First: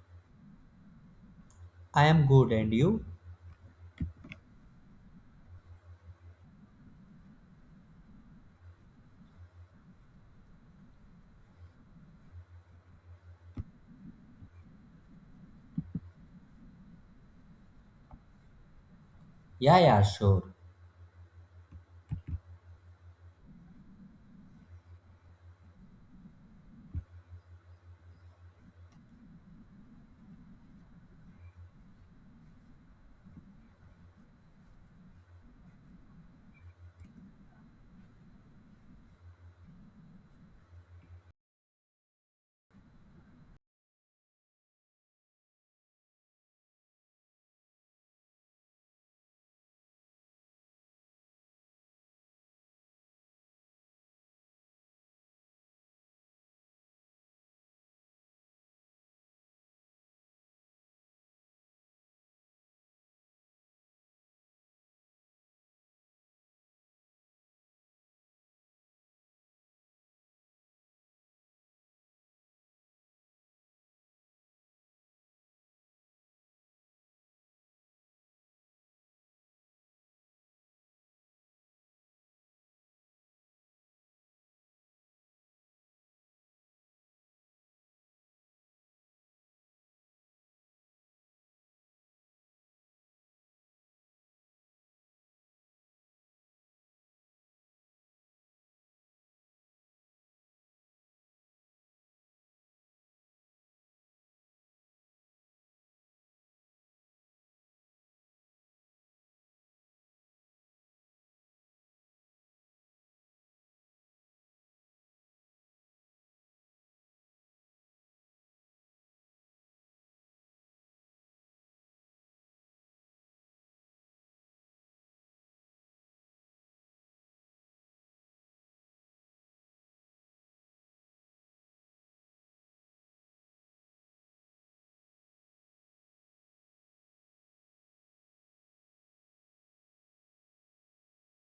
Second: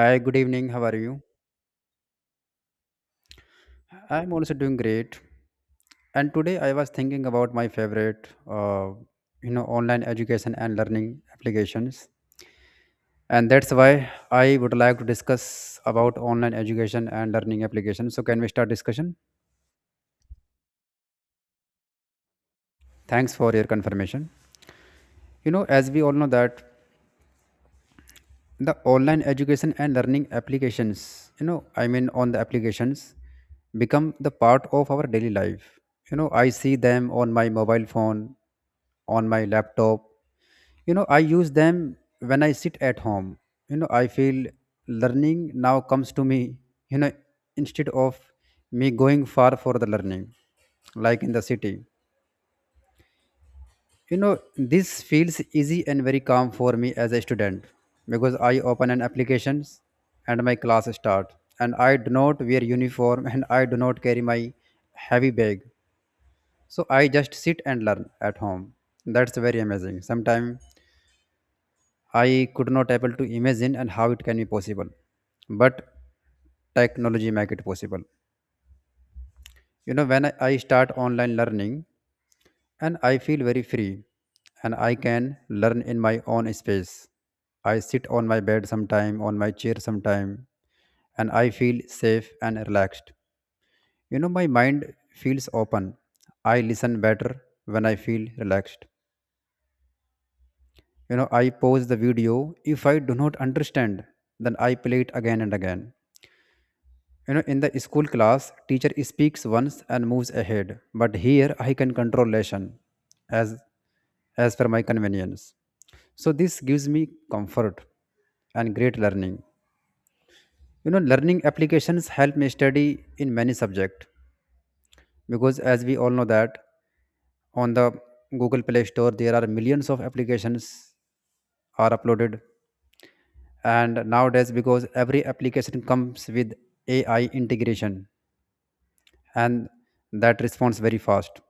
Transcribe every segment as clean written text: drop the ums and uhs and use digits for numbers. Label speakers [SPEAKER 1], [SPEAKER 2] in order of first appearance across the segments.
[SPEAKER 1] Hi, good evening. How are you?
[SPEAKER 2] I am good, and you?
[SPEAKER 1] I'm also doing great. And today I was thinking about my favorite, online education and learning applications. And that's why I would like to discuss about online education and learning applications. So can we start discussion?
[SPEAKER 2] Yeah, yeah, sure.
[SPEAKER 1] Thanks for your confirmation. You know, as we all know that the online education and learning applications on the applications become the part of our daily life, you know. I see them on my mobile phone, on my laptop. You know, I use them when I sit at home. You know, I feel learning now comes to me, you know, instead of me going far for the learning, like in the city. You know, this feels easy and very calm for me as a student, because I open an applications and my class start, and I do not wear uniform and I do not carry my heavy bag. So I just sit and learn at home. That's very amazing. Sometimes I could not able to imagine and how it can be possible. But technology make it possible. You know, when I start online learning, and I feel very free and I can learn in my own space. I sit on my bed sometime, on my chair sometime, and I feel safe and relaxed. You know, my mind feels open. I listen better when I feel relaxed. You know, I pause the video. If I do not understand, then I play it again and again. You know, in the school class, teacher speaks once and moves ahead, but here I can control lesson as as per my convenience. So this gives me comfort and great learning. You know, learning applications help me study in many subjects, because as we all know that on the Google Play Store there are millions of applications are uploaded, and nowadays because every application comes with AI integration and that responds very fast.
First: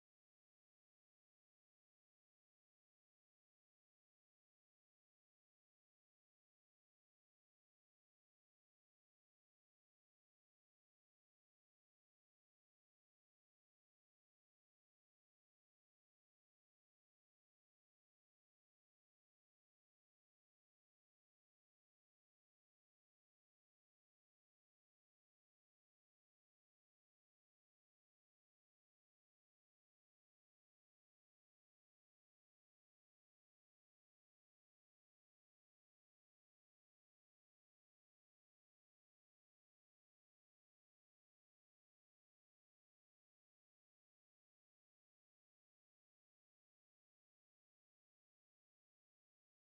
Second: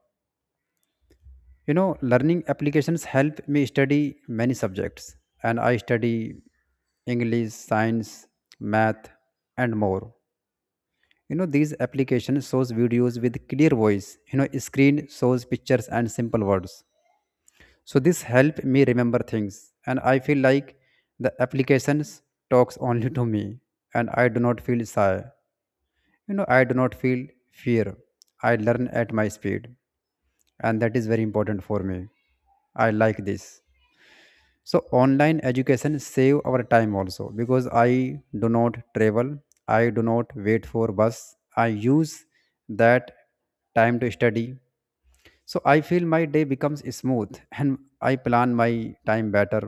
[SPEAKER 1] You know, learning applications help me study many subjects, and I study english, science, math and more. You know, these applications shows videos with clear voice. You know, screen shows pictures and simple words, so this help me remember things, and I feel like the applications talks only to me, and I do not feel shy. You know, I do not feel fear. I learn at my speed, and that is very important for me. I like this. So online education save our time also, because I do not travel, I do not wait for bus. I use that time to study, so I feel my day becomes smooth and I plan my time better.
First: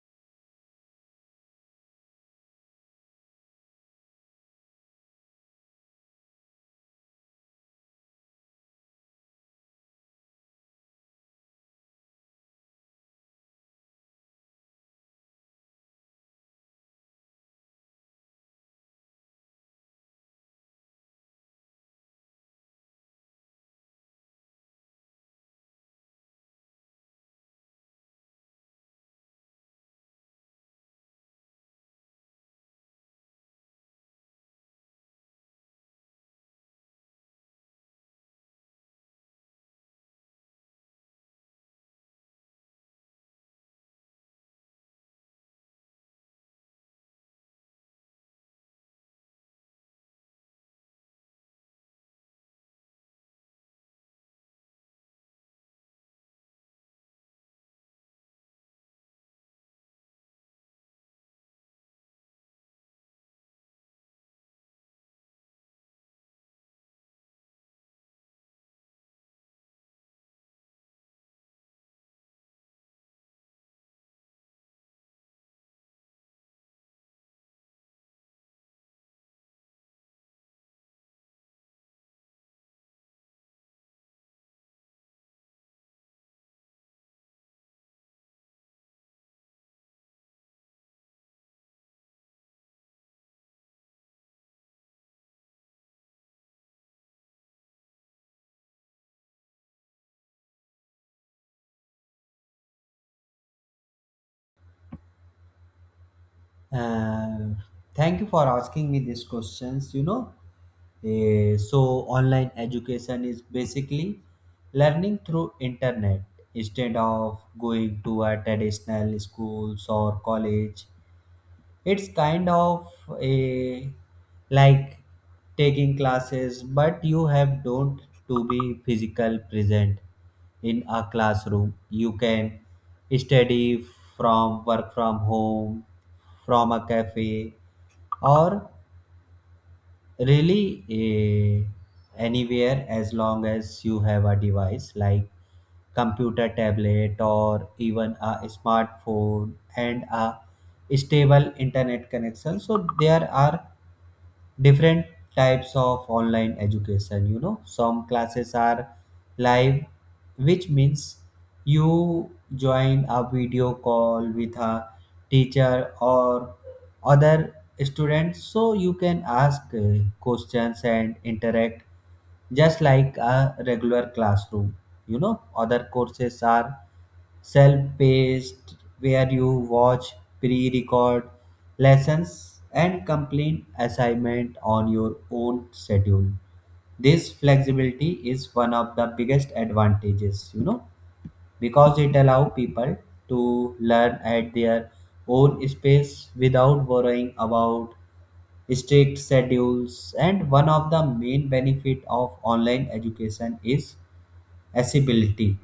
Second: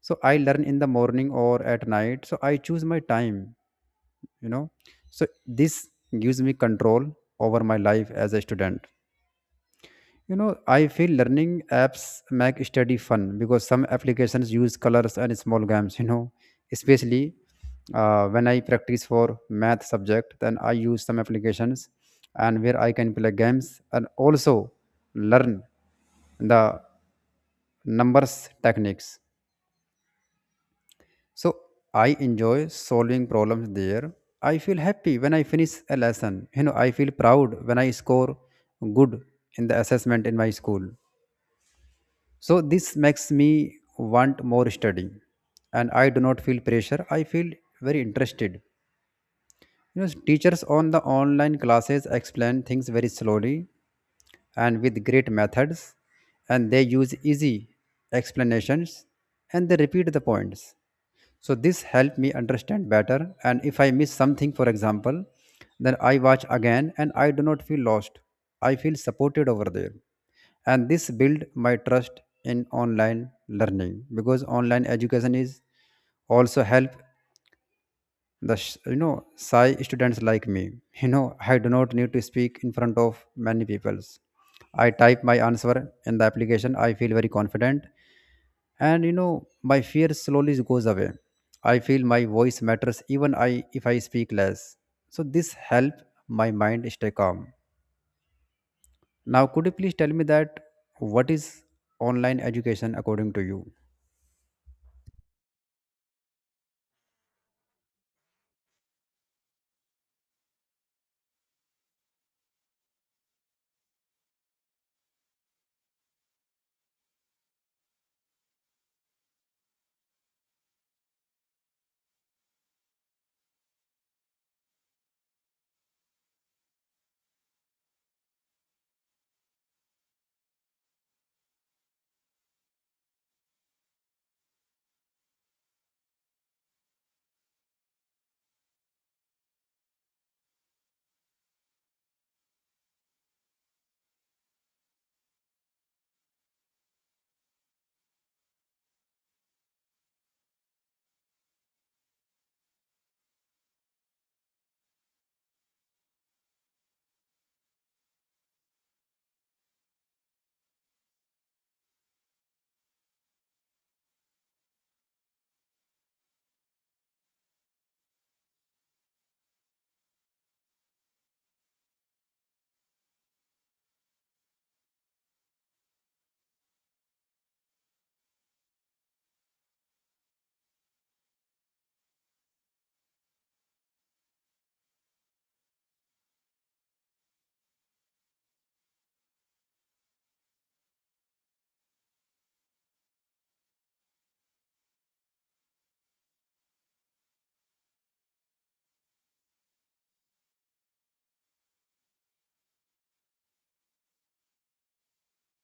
[SPEAKER 1] So I learn in the morning or at night, so I choose my time, you know. So this gives me control over my life as a student. You know, I feel learning apps make study fun because some applications use colors and small games, you know, especially when I practice for math subject, then I use some applications and where I can play games and also learn the numbers techniques. So I enjoy solving problems there. I feel happy when I finish a lesson. You know, I feel proud when I score good in the assessment in my school. So this makes me want more study, and I do not feel pressure. I feel very interested. You know, teachers on the online classes explain things very slowly and with great methods, and they use easy explanations and they repeat the points, so this helped me understand better. And if I miss something, for example, then I watch again and I do not feel lost. I feel supported over there, and this build my trust in online learning, because online education is also help the you know, shy students like me you know, I do not need to speak in front of many peoples. I type my answer in the application. I feel very confident, and you know, my fear slowly goes away. I feel my voice matters even I if I speak less. So this help my mind stay calm. Now could you please tell me that what is online education according to you?
[SPEAKER 2] Uh, Thank you for asking me these questions. So online education is basically learning through internet instead of going to a traditional schools or college. It's kind of a like taking classes, but you have don't to be physical present in a classroom. You can study from work, from home, from a cafe, or really anywhere, as long as you have a device like computer, tablet, or even a smartphone, and a stable internet connection. So there are different types of online education. You know, some classes are live, which means you join a video call with a teacher or other students, so you can ask questions and interact just like a regular classroom. You know, other courses are self-paced, where you watch pre-record lessons and complete assignment on your own schedule. This flexibility is one of the biggest advantages, you know, because it allows people to learn at their own space without worrying about strict schedules. And one of the main benefit of online education is accessibility.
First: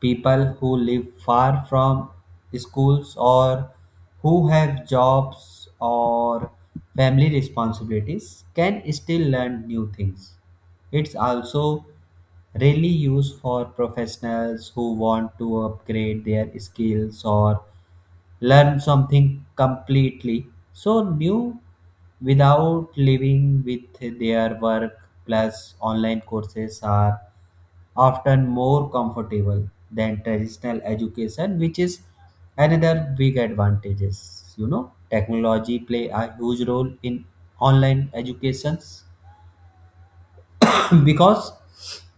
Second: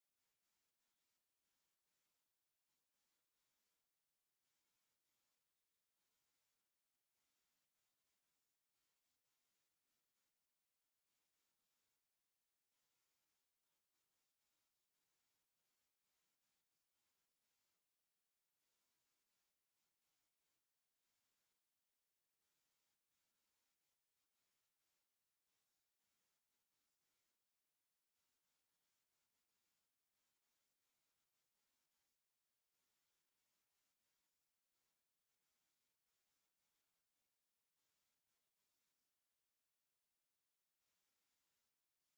[SPEAKER 2] People who live far from schools, or who have jobs or family responsibilities, can still learn new things. It's also really used for professionals who want to upgrade their skills or learn something completely so new without living with their work. Plus online courses are often more comfortable than traditional education, which is another big advantages. You know, technology play a huge role in online educations because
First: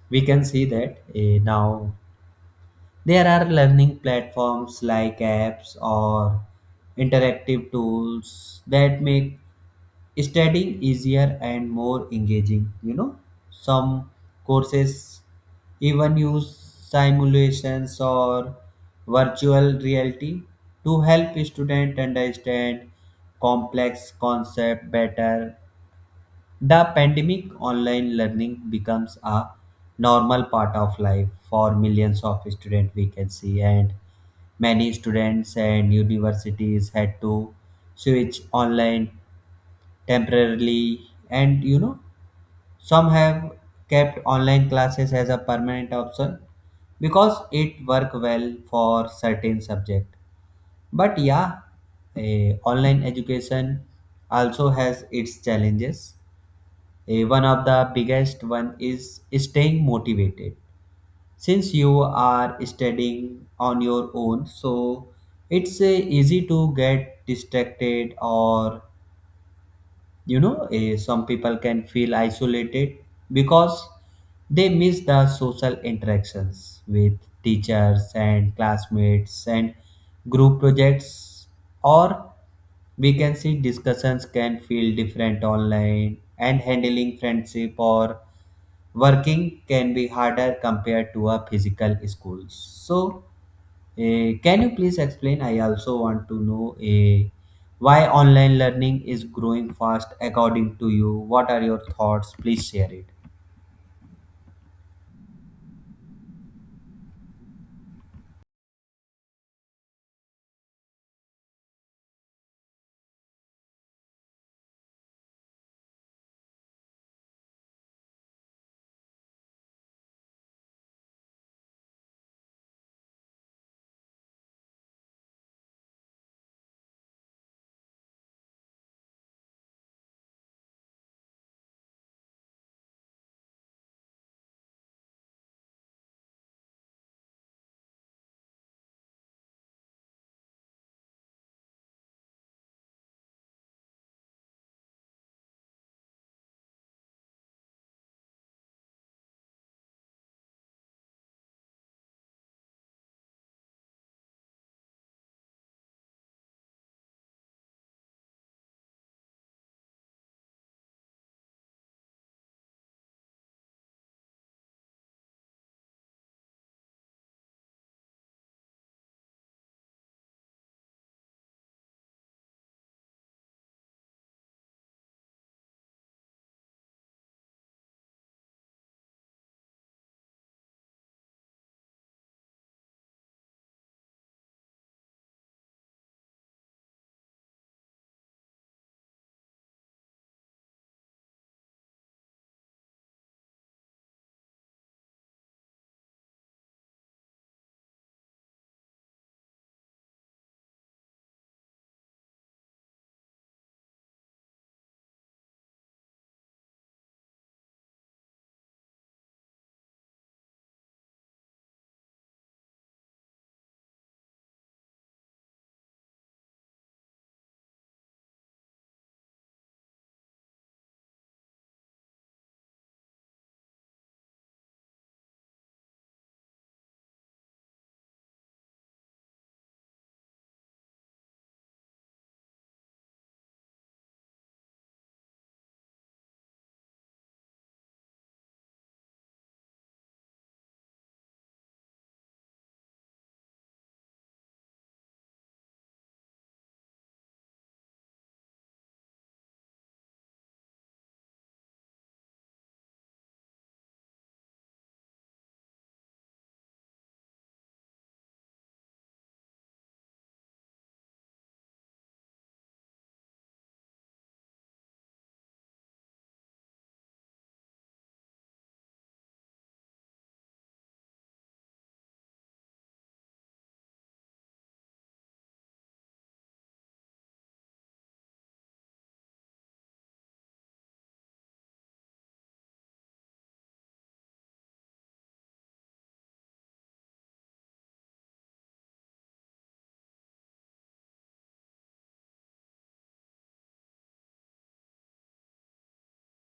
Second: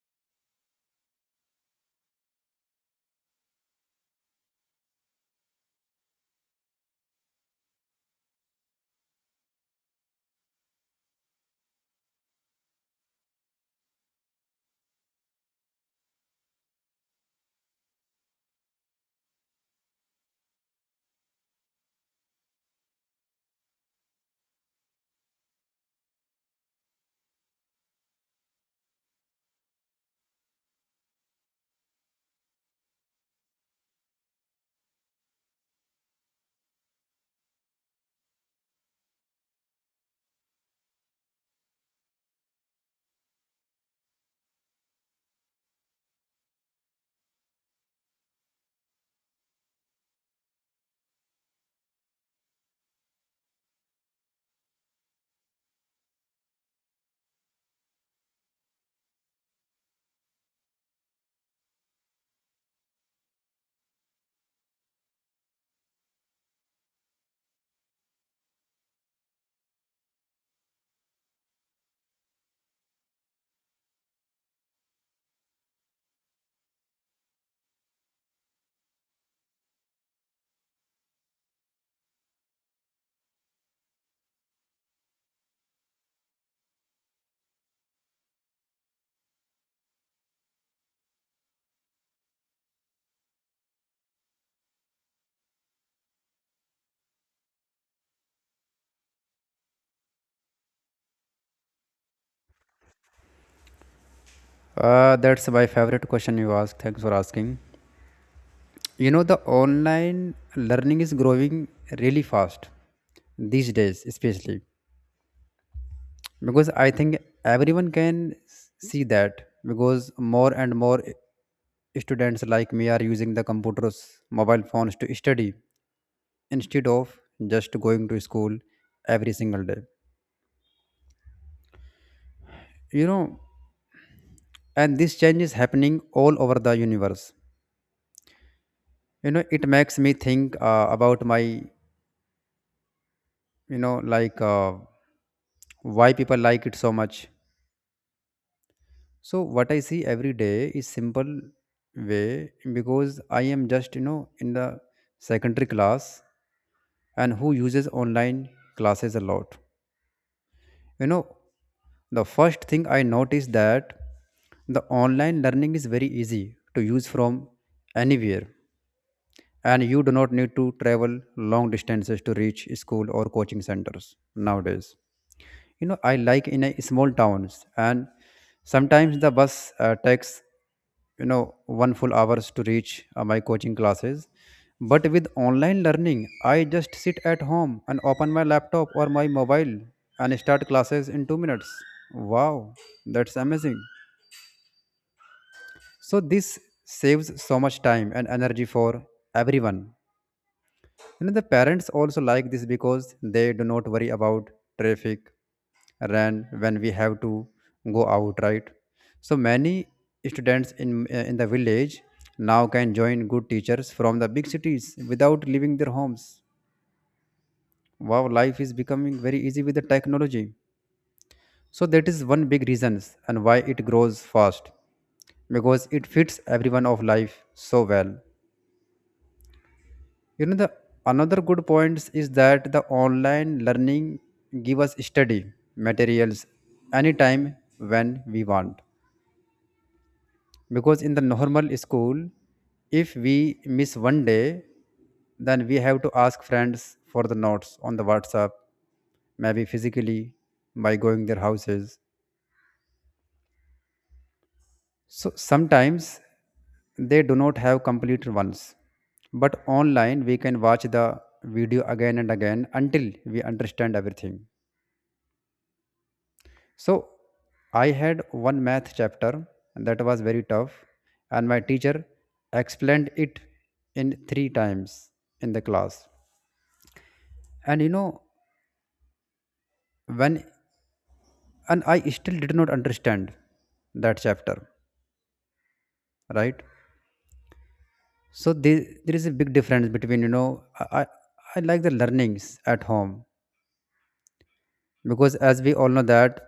[SPEAKER 2] we can see that, now there are learning platforms like apps or interactive tools that make studying easier and more engaging. You know, some courses even use simulations or virtual reality to help students understand complex concepts better. The pandemic online learning becomes a normal part of life for millions of students, we can see. And many students and universities had to switch online temporarily, and you know, some have kept online classes as a permanent option because it work well for certain subject. But yeah, online education also has its challenges. One of the biggest one is staying motivated, since you are studying on your own. So it's easy to get distracted, or you know, some people can feel isolated because they miss the social interactions with teachers and classmates, and group projects, or we can see discussions can feel different online. And handling friendship or working can be harder compared to a physical school. So, can you please explain? I also want to know, why online learning is growing fast according to you? What are your thoughts? Please share it.
[SPEAKER 1] That's my favorite question you asked. Thanks for asking. You know, the online learning is growing really fast these days, especially because I think everyone can see that, because more and more students like me are using the computers, mobile phones to study instead of just going to school every single day. You know, and this change is happening all over the universe. You know, it makes me think about my know like uh, why people like it so much. So what I see every day is simple way, because I am just, you know, in the secondary class and who uses online classes a lot. You know, the first thing I noticed that the online learning is very easy to use from anywhere, and you do not need to travel long distances to reach school or coaching centers nowadays. You know, I like in a small towns, and sometimes the bus takes, you know, one full hours to reach my coaching classes. But with online learning I just sit at home and open my laptop or my mobile and start classes in 2 minutes. Wow, that's amazing. So this saves so much time and energy for everyone. And the parents also like this because they do not worry about traffic run when we have to go out, right? So many students in the village now can join good teachers from the big cities without leaving their homes. Wow, life is becoming very easy with the technology. So that is one big reasons and why it grows fast, because it fits everyone of life so well. You know, the another good points is that the online learning give us study materials anytime when we want, because in the normal school if we miss 1 day, then we have to ask friends for the notes on the whatsapp, maybe physically by going their houses, so sometimes they do not have complete ones. But online we can watch the video again and again until we understand everything. So I had one math chapter that was very tough, and my teacher explained it in 3 times in the class. And you know, when and I still did not understand that chapter, right? So there is a big difference between, you know, I like the learnings at home, because as we all know that,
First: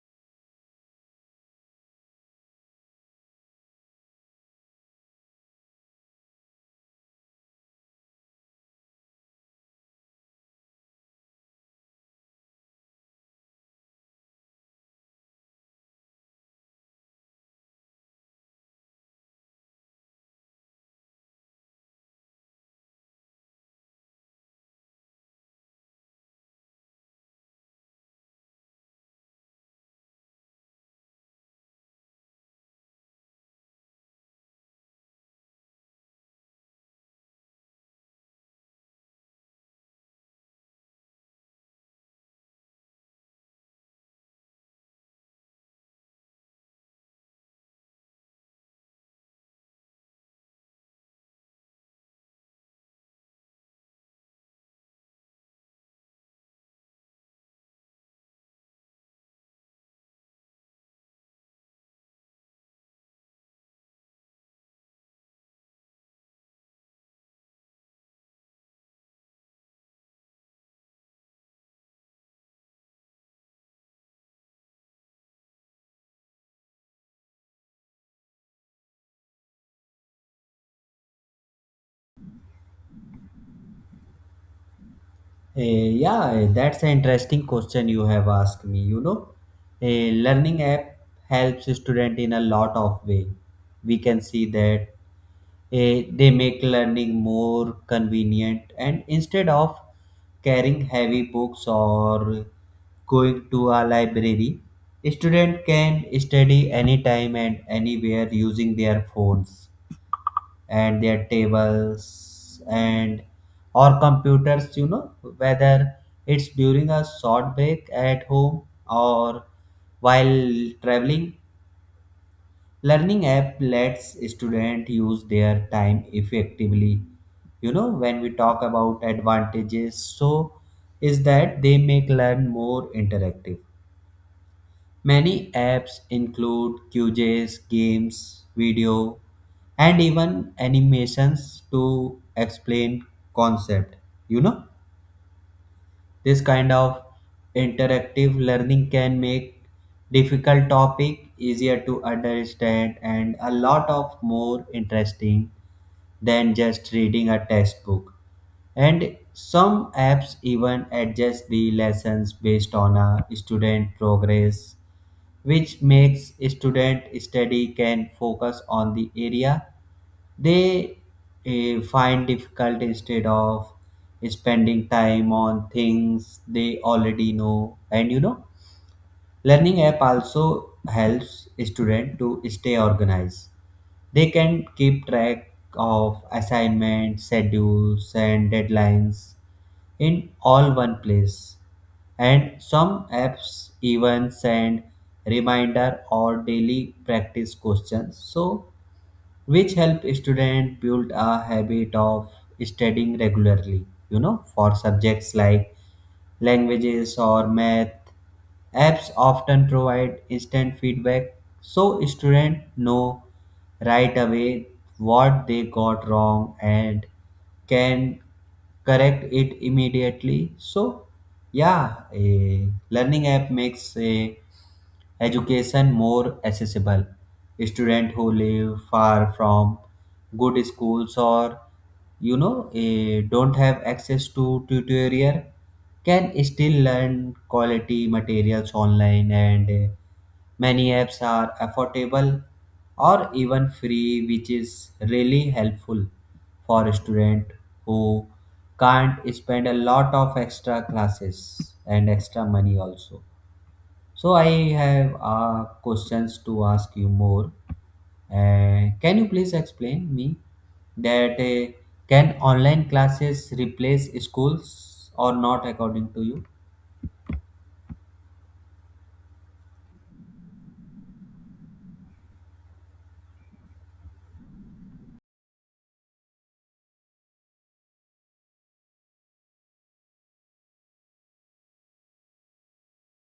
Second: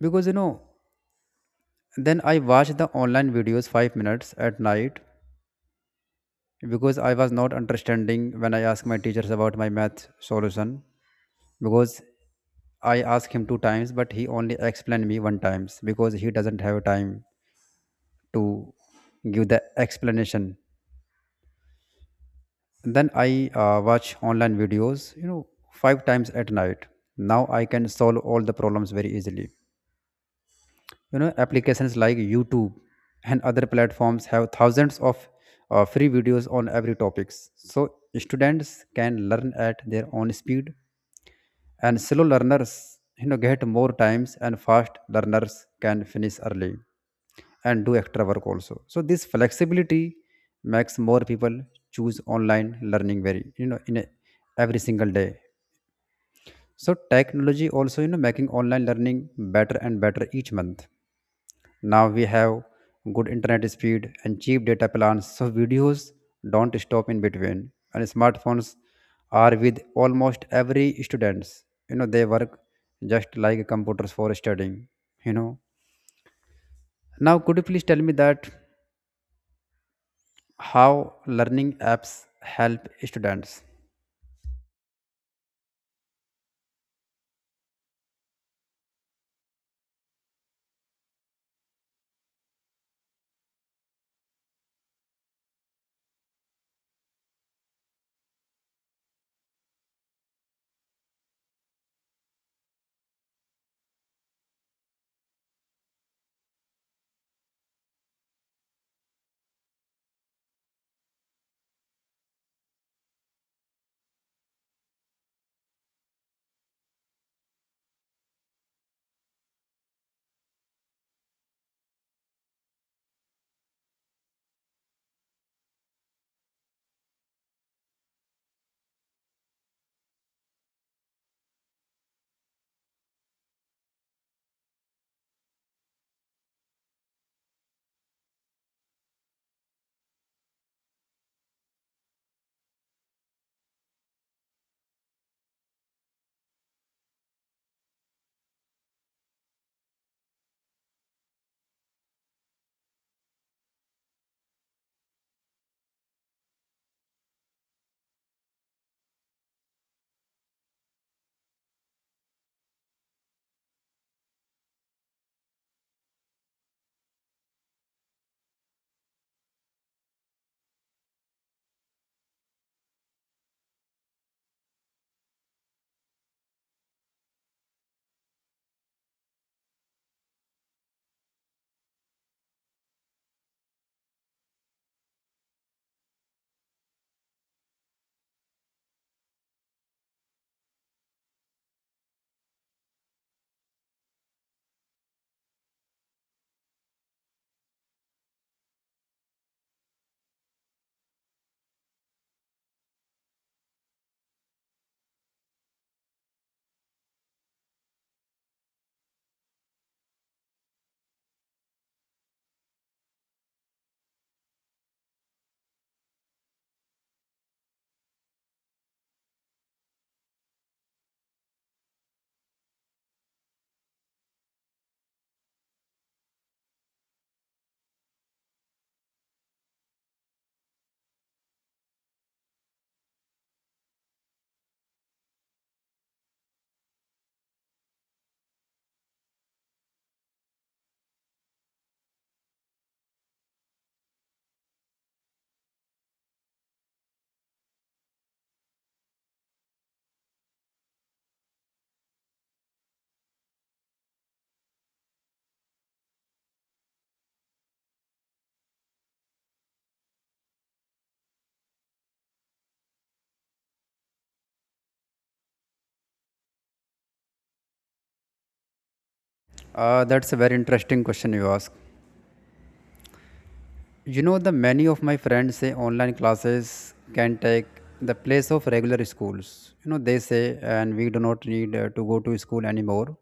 [SPEAKER 1] because you know, then I watch the online videos 5 minutes at night, because I was not understanding when I asked my teachers about my math solution, because I asked him 2 times but he only explained me 1 times because he doesn't have time to give the explanation. Then I watch online videos, you know, 5 times at night. Now I can solve all the problems very easily. You know, applications like YouTube and other platforms have thousands of free videos on every topics, so students can learn at their own speed. And slow learners, you know, get more times, and fast learners can finish early and do extra work also. So this flexibility makes more people choose online learning very, you know, in a, every single day. So technology also, you know, making online learning better and better each month. Now we have good internet speed and cheap data plans, so videos don't stop in between. And smartphones are with almost every students. You know, they work just like computers for studying, you know. Now could you please tell me that how learning apps help students?
[SPEAKER 2] Yeah, that's an interesting question you have asked me. You know, a learning app helps student in a lot of way. We can see that. They make learning more convenient. And instead of carrying heavy books or going to a library, student can study anytime and anywhere using their phones and their tables and or computers. You know, whether it's during a short break at home or while traveling, learning app lets students use their time effectively. You know, when we talk about advantages, so is that they make learn more interactive. Many apps include quizzes, games, video, and even animations to explain concept. You know, this kind of interactive learning can make difficult topic easier to understand and a lot of more interesting than just reading a textbook. And some apps even adjust the lessons based on a student progress, which makes student study can focus on the area they find difficult instead of spending time on things they already know. And you know, learning app also helps student to stay organized. They can keep track of assignments, schedules, and deadlines in all one place. And some apps even send reminder or daily practice questions, so which help student build a habit of studying regularly. You know, for subjects like languages or math, apps often provide instant feedback, so students know right away what they got wrong and can correct it immediately. So yeah, a learning app makes a education more accessible. Students who live far from good schools, or you know, don't have access to tutorial, can still learn quality materials online. And many apps are affordable or even free, which is really helpful for a student who can't spend a lot of extra classes and extra money also. So I have questions to ask you more. Can you please explain me that, can online classes replace schools or not according to you?
[SPEAKER 1] That's a very interesting question you ask. You know, the many of my friends say online classes can take the place of regular schools. You know, they say, and we do not need to go to school anymore,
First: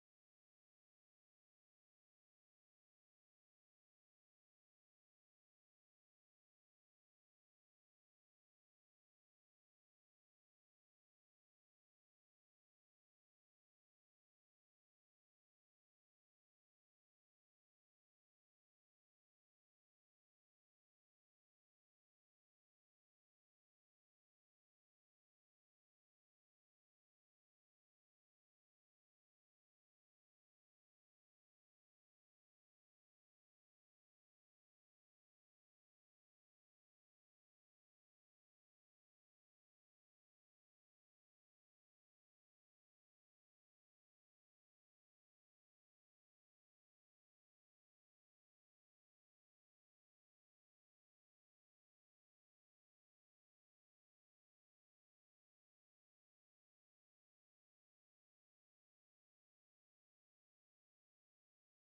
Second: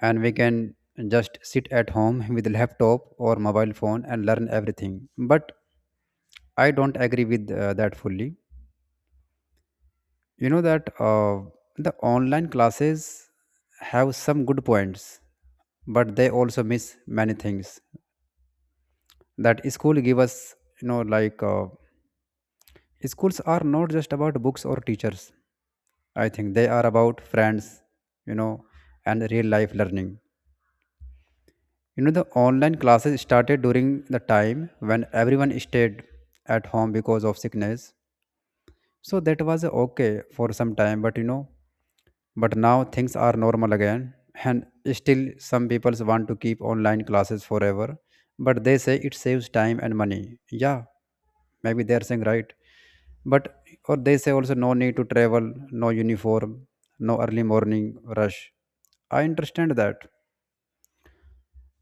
[SPEAKER 1] and we can just sit at home with laptop or mobile phone and learn everything. But I don't agree with that fully. You know that, the online classes have some good points, but they also miss many things that school give us. You know, like. Schools are not just about books or teachers. I think they are about friends, you know, and real life learning. You know, the online classes started during the time when everyone stayed at home because of sickness. So that was okay for some time, but you know, but now things are normal again, and still some people want to keep online classes forever, but they say it saves time and money. Yeah, maybe they're saying right. But or they say also no need to travel, no uniform, no early morning rush. I understand that.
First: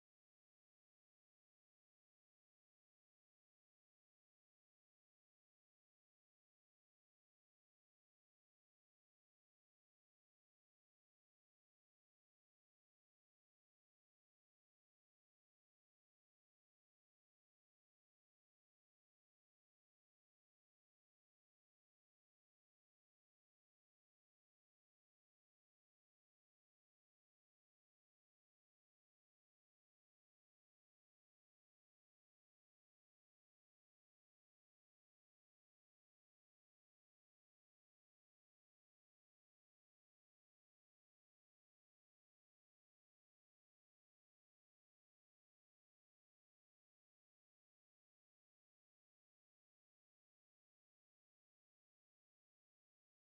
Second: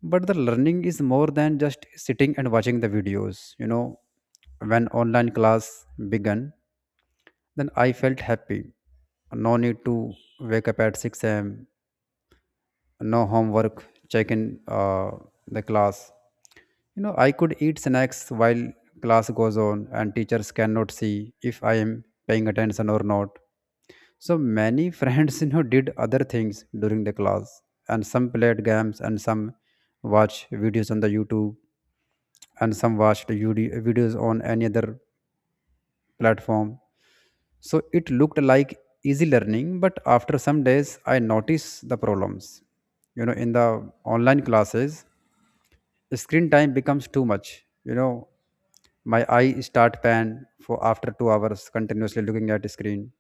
[SPEAKER 1] But the learning is more than just sitting and watching the videos. You know, when online class began, then I felt happy. No need to wake up at 6 a.m., no homework check in the class. You know, I could eat snacks while class goes on, and teachers cannot see if I am paying attention or not. So many friends, you know, did other things during the class. And some played games, and some watched videos on the youtube, and some watched videos on any other platform. So it looked like easy learning, but after some days I noticed the problems, you know, in the online classes. Screen time becomes too much, you know, my eye start pan for after 2 hours continuously looking at screen,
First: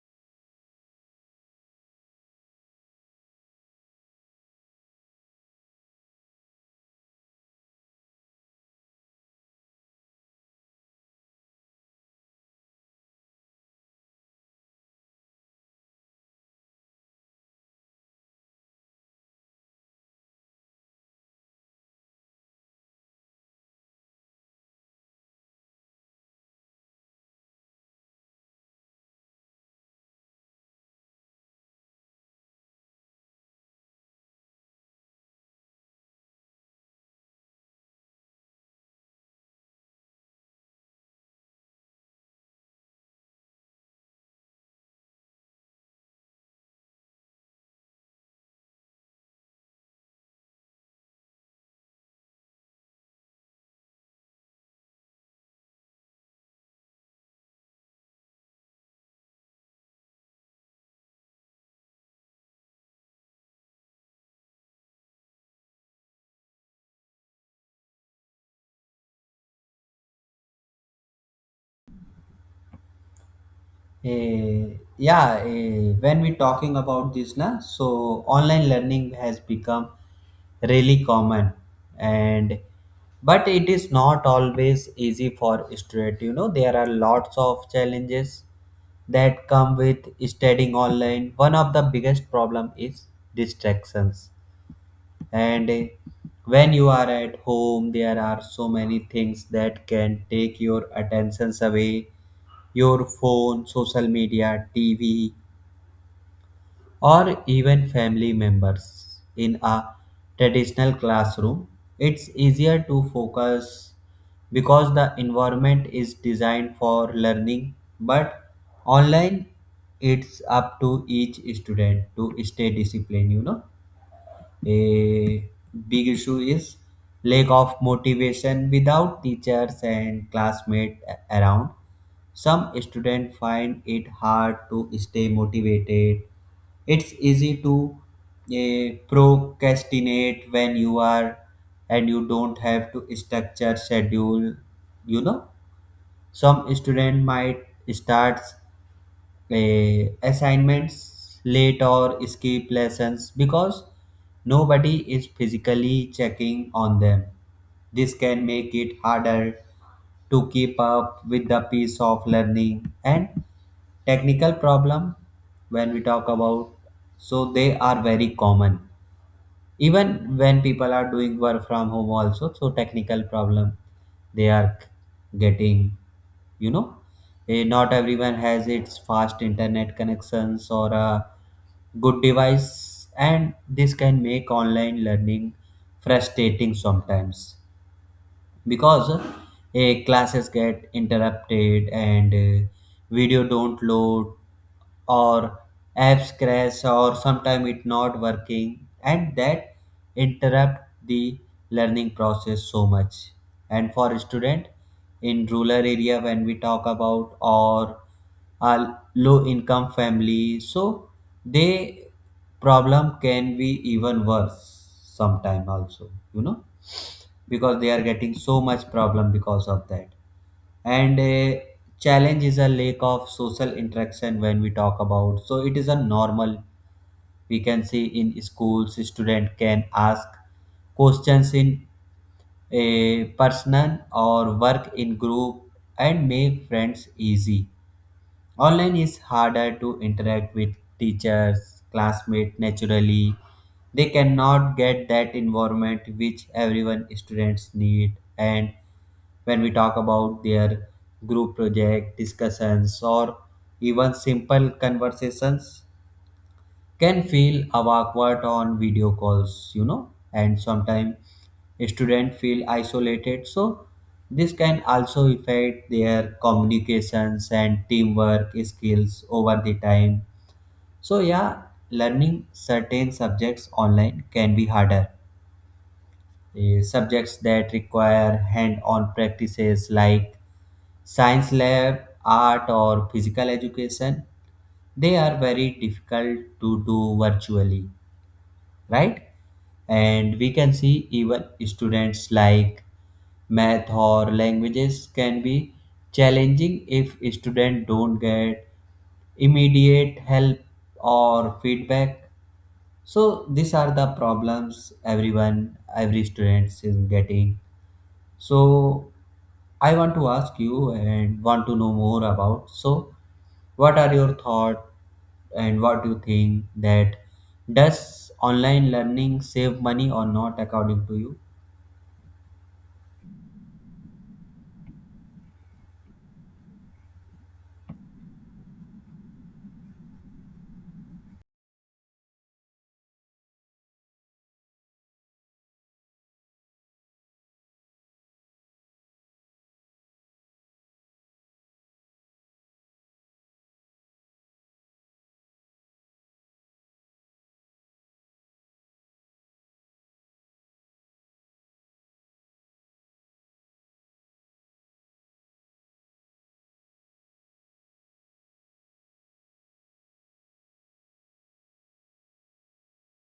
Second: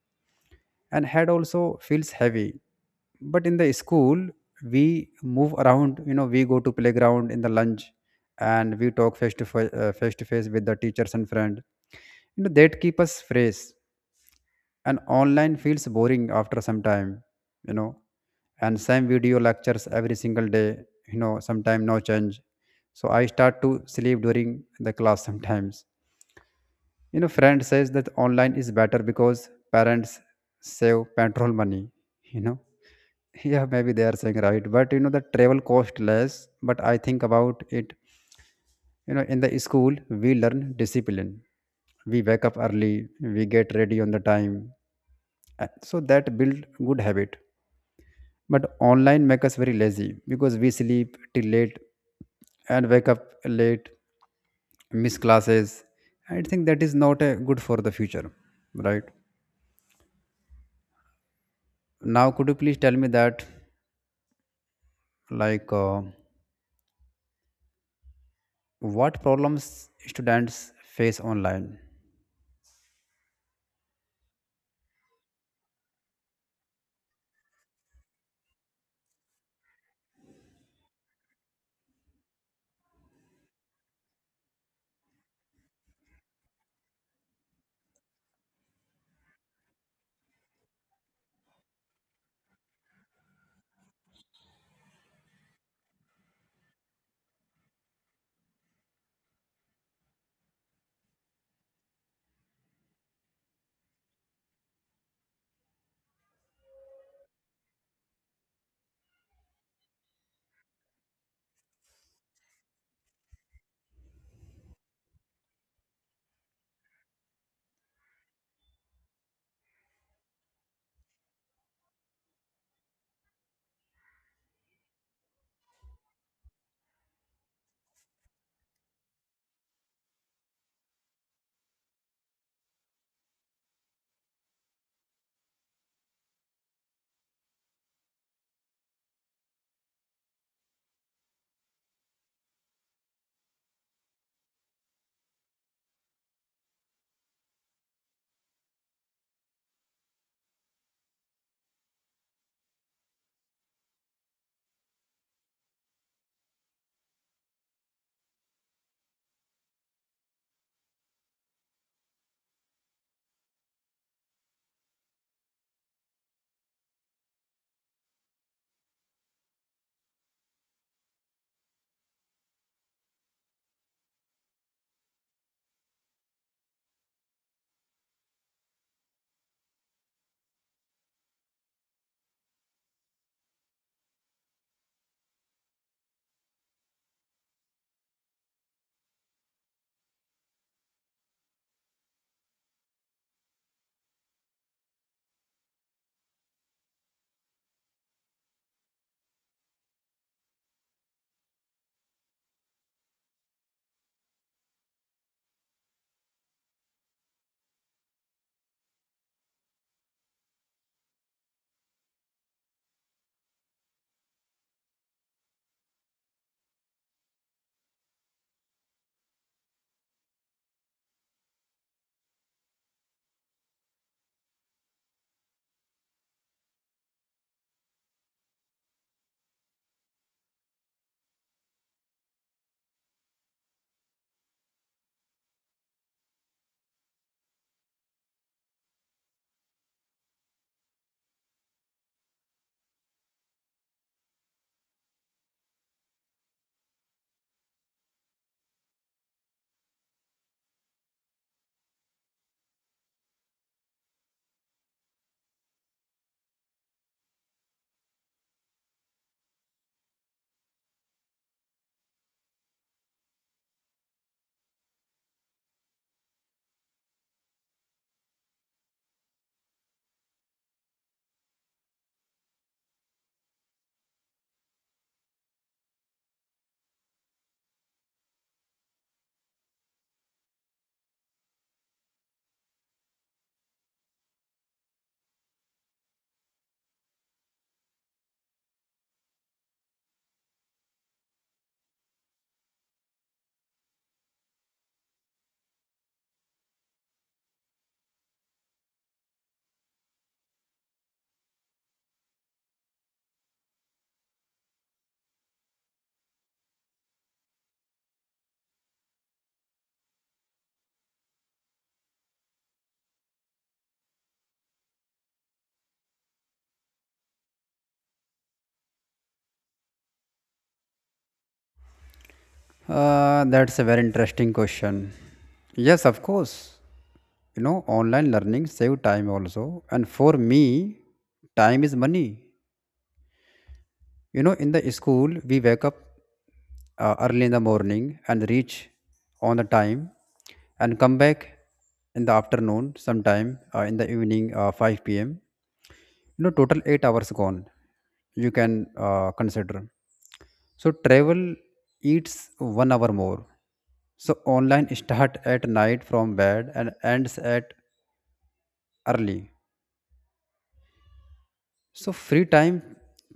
[SPEAKER 1] and head also feels heavy. But in the school, we move around, you know, we go to playground in the lunch, and we talk face to face with the teachers and friend. You know that keep us fresh, and online feels boring after some time, you know, and same video lectures every single day. You know, sometime no change, so I start to sleep during the class sometimes. You know, friend says that online is better because parents save petrol money, you know. Yeah, maybe they are saying right, but you know the travel cost less, but I think about it. You know, in the school we learn discipline, we wake up early, we get ready on the time, so that build good habit. But online make us very lazy because we sleep till late and wake up late, miss classes. I think that is not good for the future, right? Now could you please tell me that, like, what problems students face online?
[SPEAKER 2] Eh, yeah, when we talking about this, na, so online learning has become really common, and but it is not always easy for student. You know, there are lots of challenges that come with studying online. One of the biggest problem is distractions. And when you are at home, there are so many things that can take your attentions away: your phone, social media, TV, or even family members. In a traditional classroom, it's easier to focus because the environment is designed for learning. But online, it's up to each student to stay disciplined. You know, a big issue is lack of motivation. Without teachers and classmates around, some students find it hard to stay motivated. It's easy to procrastinate when you are and you don't have to structure schedule. You know, some student might start assignments late or skip lessons because nobody is physically checking on them. This can make it harder to keep up with the pace of learning. And technical problem, when we talk about, so they are very common, even when people are doing work from home also. So technical problem, they are getting, you know, not everyone has its fast internet connections or a good device, and this can make online learning frustrating sometimes because classes get interrupted, and video don't load, or apps crash, or sometimes it not working, and that interrupt the learning process so much. And for student in rural area, when we talk about, or a low income family, so they problem can be even worse sometime also, you know, because they are getting so much problem because of that. And a challenge is a lack of social interaction. When we talk about, so it is a normal, we can see in schools student can ask questions in a personal or work in group and make friends easy. Online is harder to interact with teachers, classmates naturally. They cannot get that environment which everyone students need. And when we talk about their group project discussions or even simple conversations, can feel awkward on video calls, you know. And sometimes students feel isolated, so this can also affect their communications and teamwork skills over the time. So yeah, learning certain subjects online can be harder. Subjects that require hand-on practices like science lab, art, or physical education, they are very difficult to do virtually, right? And we can see even students like math or languages can be challenging if students don't get immediate help or feedback. So these are the problems everyone, every student is getting. So I want to ask you and want to know more about. So what are your thought, and what do you think that, does online learning save money or not according to you?
[SPEAKER 1] That's a very interesting question. Yes, of course. You know online learning save time also, and for me time is money. You know, in the school, we wake up early in the morning and reach on the time and come back in the afternoon, sometime in the evening 5 p.m. You know, total 8 hours gone. You can consider. So, travel eats 1 hour more. So, online start at night from bed and ends at early. So free time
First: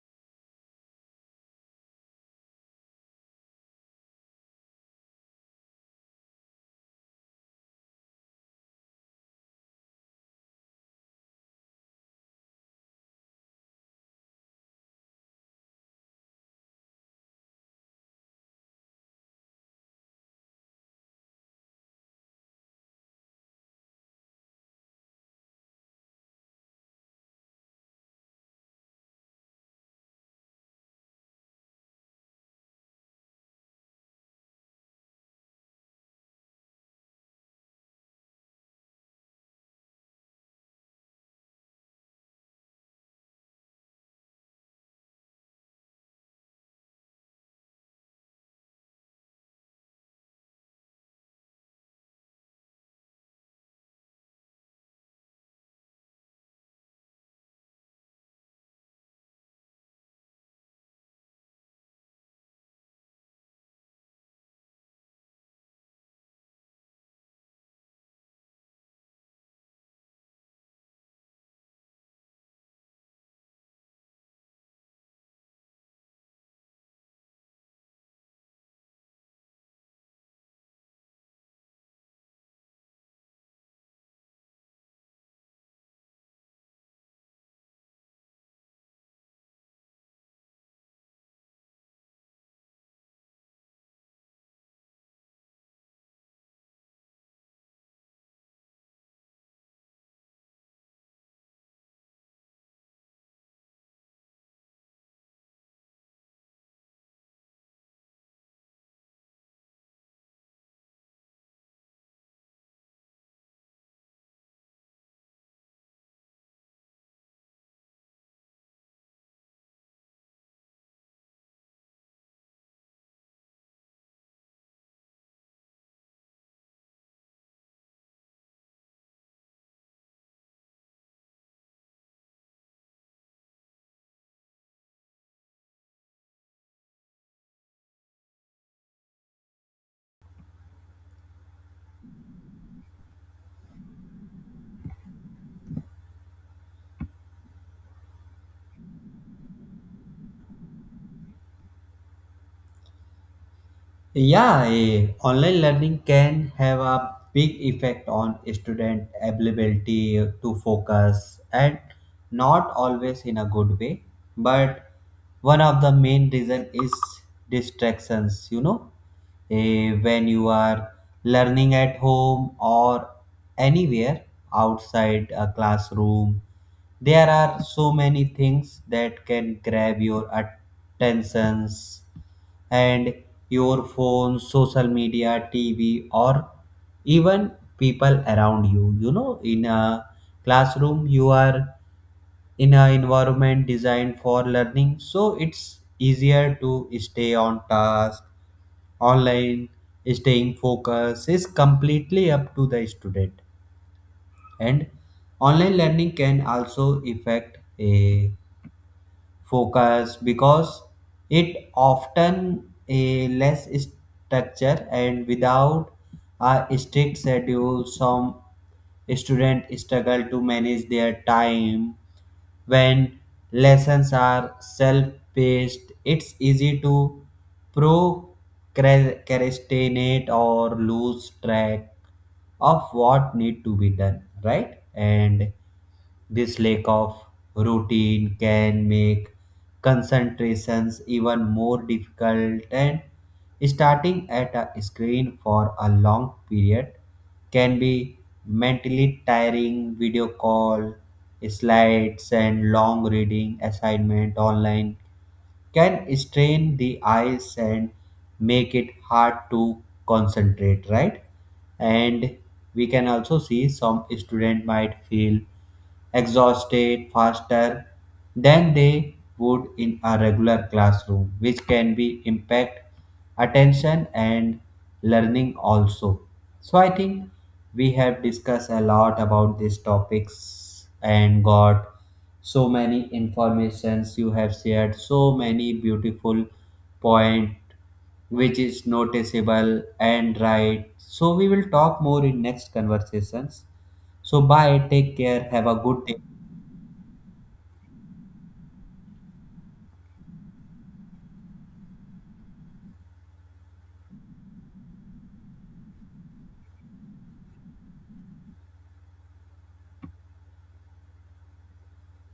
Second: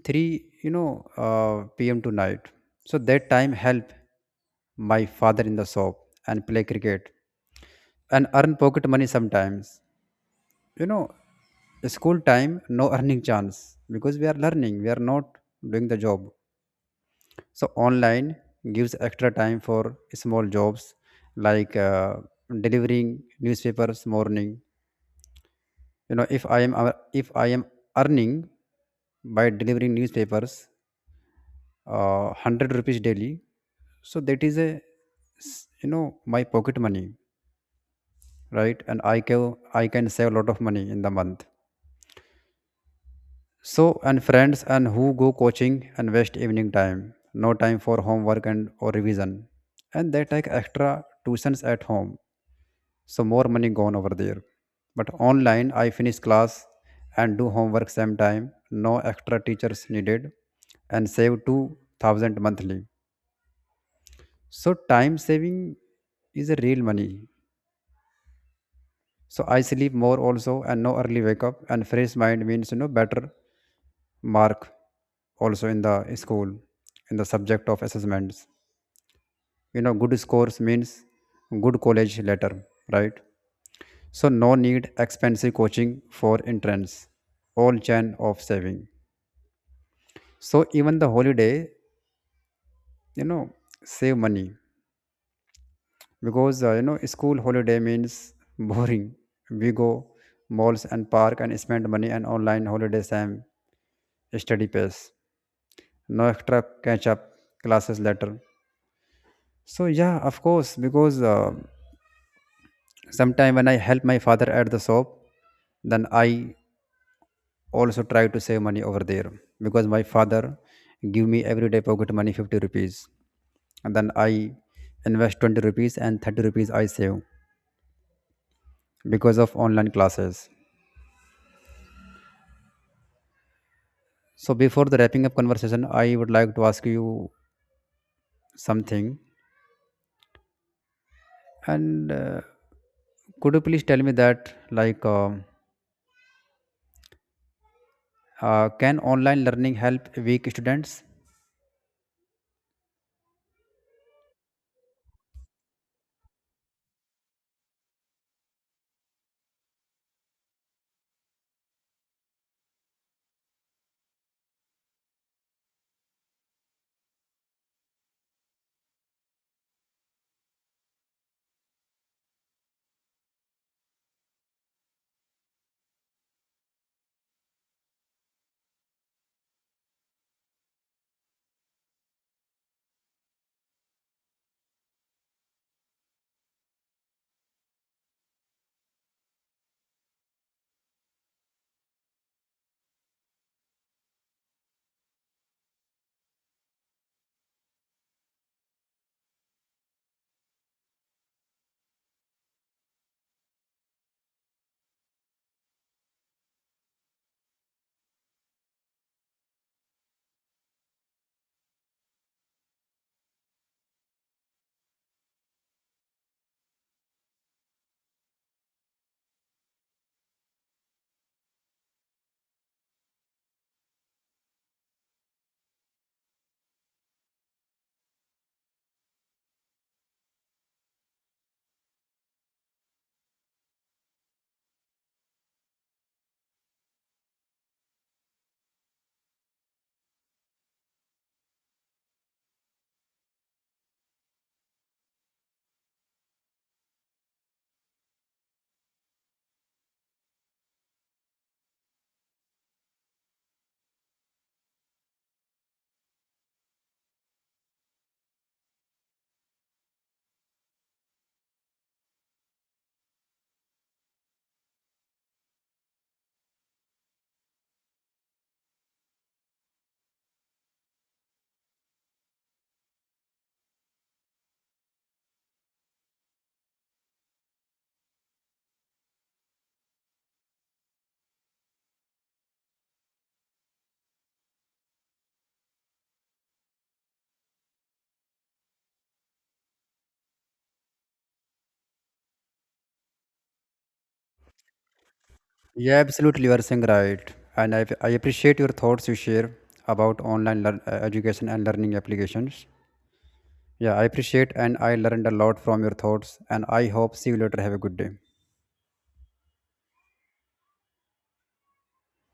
[SPEAKER 1] 3, you know, pm to night, so that time help my father in the shop, and play cricket, and earn pocket money sometimes, you know. School time no earning chance because we are learning, we are not doing the job. So online gives extra time for small jobs, like delivering newspapers morning. You know, if I am earning by delivering newspapers 100 rupees daily, so that is a you know, my pocket money, right? And I can save a lot of money in the month. So, and friends and who go coaching and waste evening time, no time for homework and or revision, and they take extra tuitions at home, so more money gone over there. But online I finish class and do homework same time, no extra teachers needed, and save 2000 monthly. So time saving is a real money. So I sleep more also, and no early wake up, and fresh mind means, you know, better mark also in the school, in the subject of assessments. You know good scores means good college later, right? So no need expensive coaching for entrance. All chain of saving. So even the holiday, you know, save money because you know school holiday means boring, we go malls and park and spend money. And online holidays time, study pace, no extra catch up classes later. So yeah, of course, because sometime when I help my father at the shop, then I also try to save money over there, because my father give me everyday pocket money 50 rupees, and then I invest 20 rupees and 30 rupees I save, because of online classes. So before the wrapping up conversation, I would like to ask you something. And could you please tell me that, like, can online learning help weak students?
[SPEAKER 2] Yeah, online learning can have a big effect on student ability to focus, and not always in a good way. But one of the main reason is distractions, you know. When you are learning at home or anywhere outside a classroom, there are so many things that can grab your attentions, and your phone, social media, TV, or even people around you. You know, in a classroom, you are in an environment designed for learning, so it's easier to stay on task. Online, staying focused is completely up to the student. And online learning can also affect a focus because it often a less structure, and without a strict schedule, some students struggle to manage their time. When lessons are self-paced, it's easy to procrastinate or lose track of what need to be done, right? And this lack of routine can make concentrations even more difficult. And starting at a screen for a long period can be mentally tiring. Video call, slides, and long reading assignment online can strain the eyes and make it hard to concentrate, right? And we can also see some student might feel exhausted faster than they would in a regular classroom, which can be impact attention and learning also. So I think we have discussed a lot about these topics and got so many informations. You have shared so many beautiful point, which is noticeable and right. So we will talk more in next conversations. So bye, take care, have a
[SPEAKER 1] Yeah,
[SPEAKER 2] good day.
[SPEAKER 1] absolutely, you are saying right. And I appreciate your thoughts you share about online education and learning applications. Yeah, I appreciate and I learned a lot from your thoughts. And I hope see you later. Have a good day.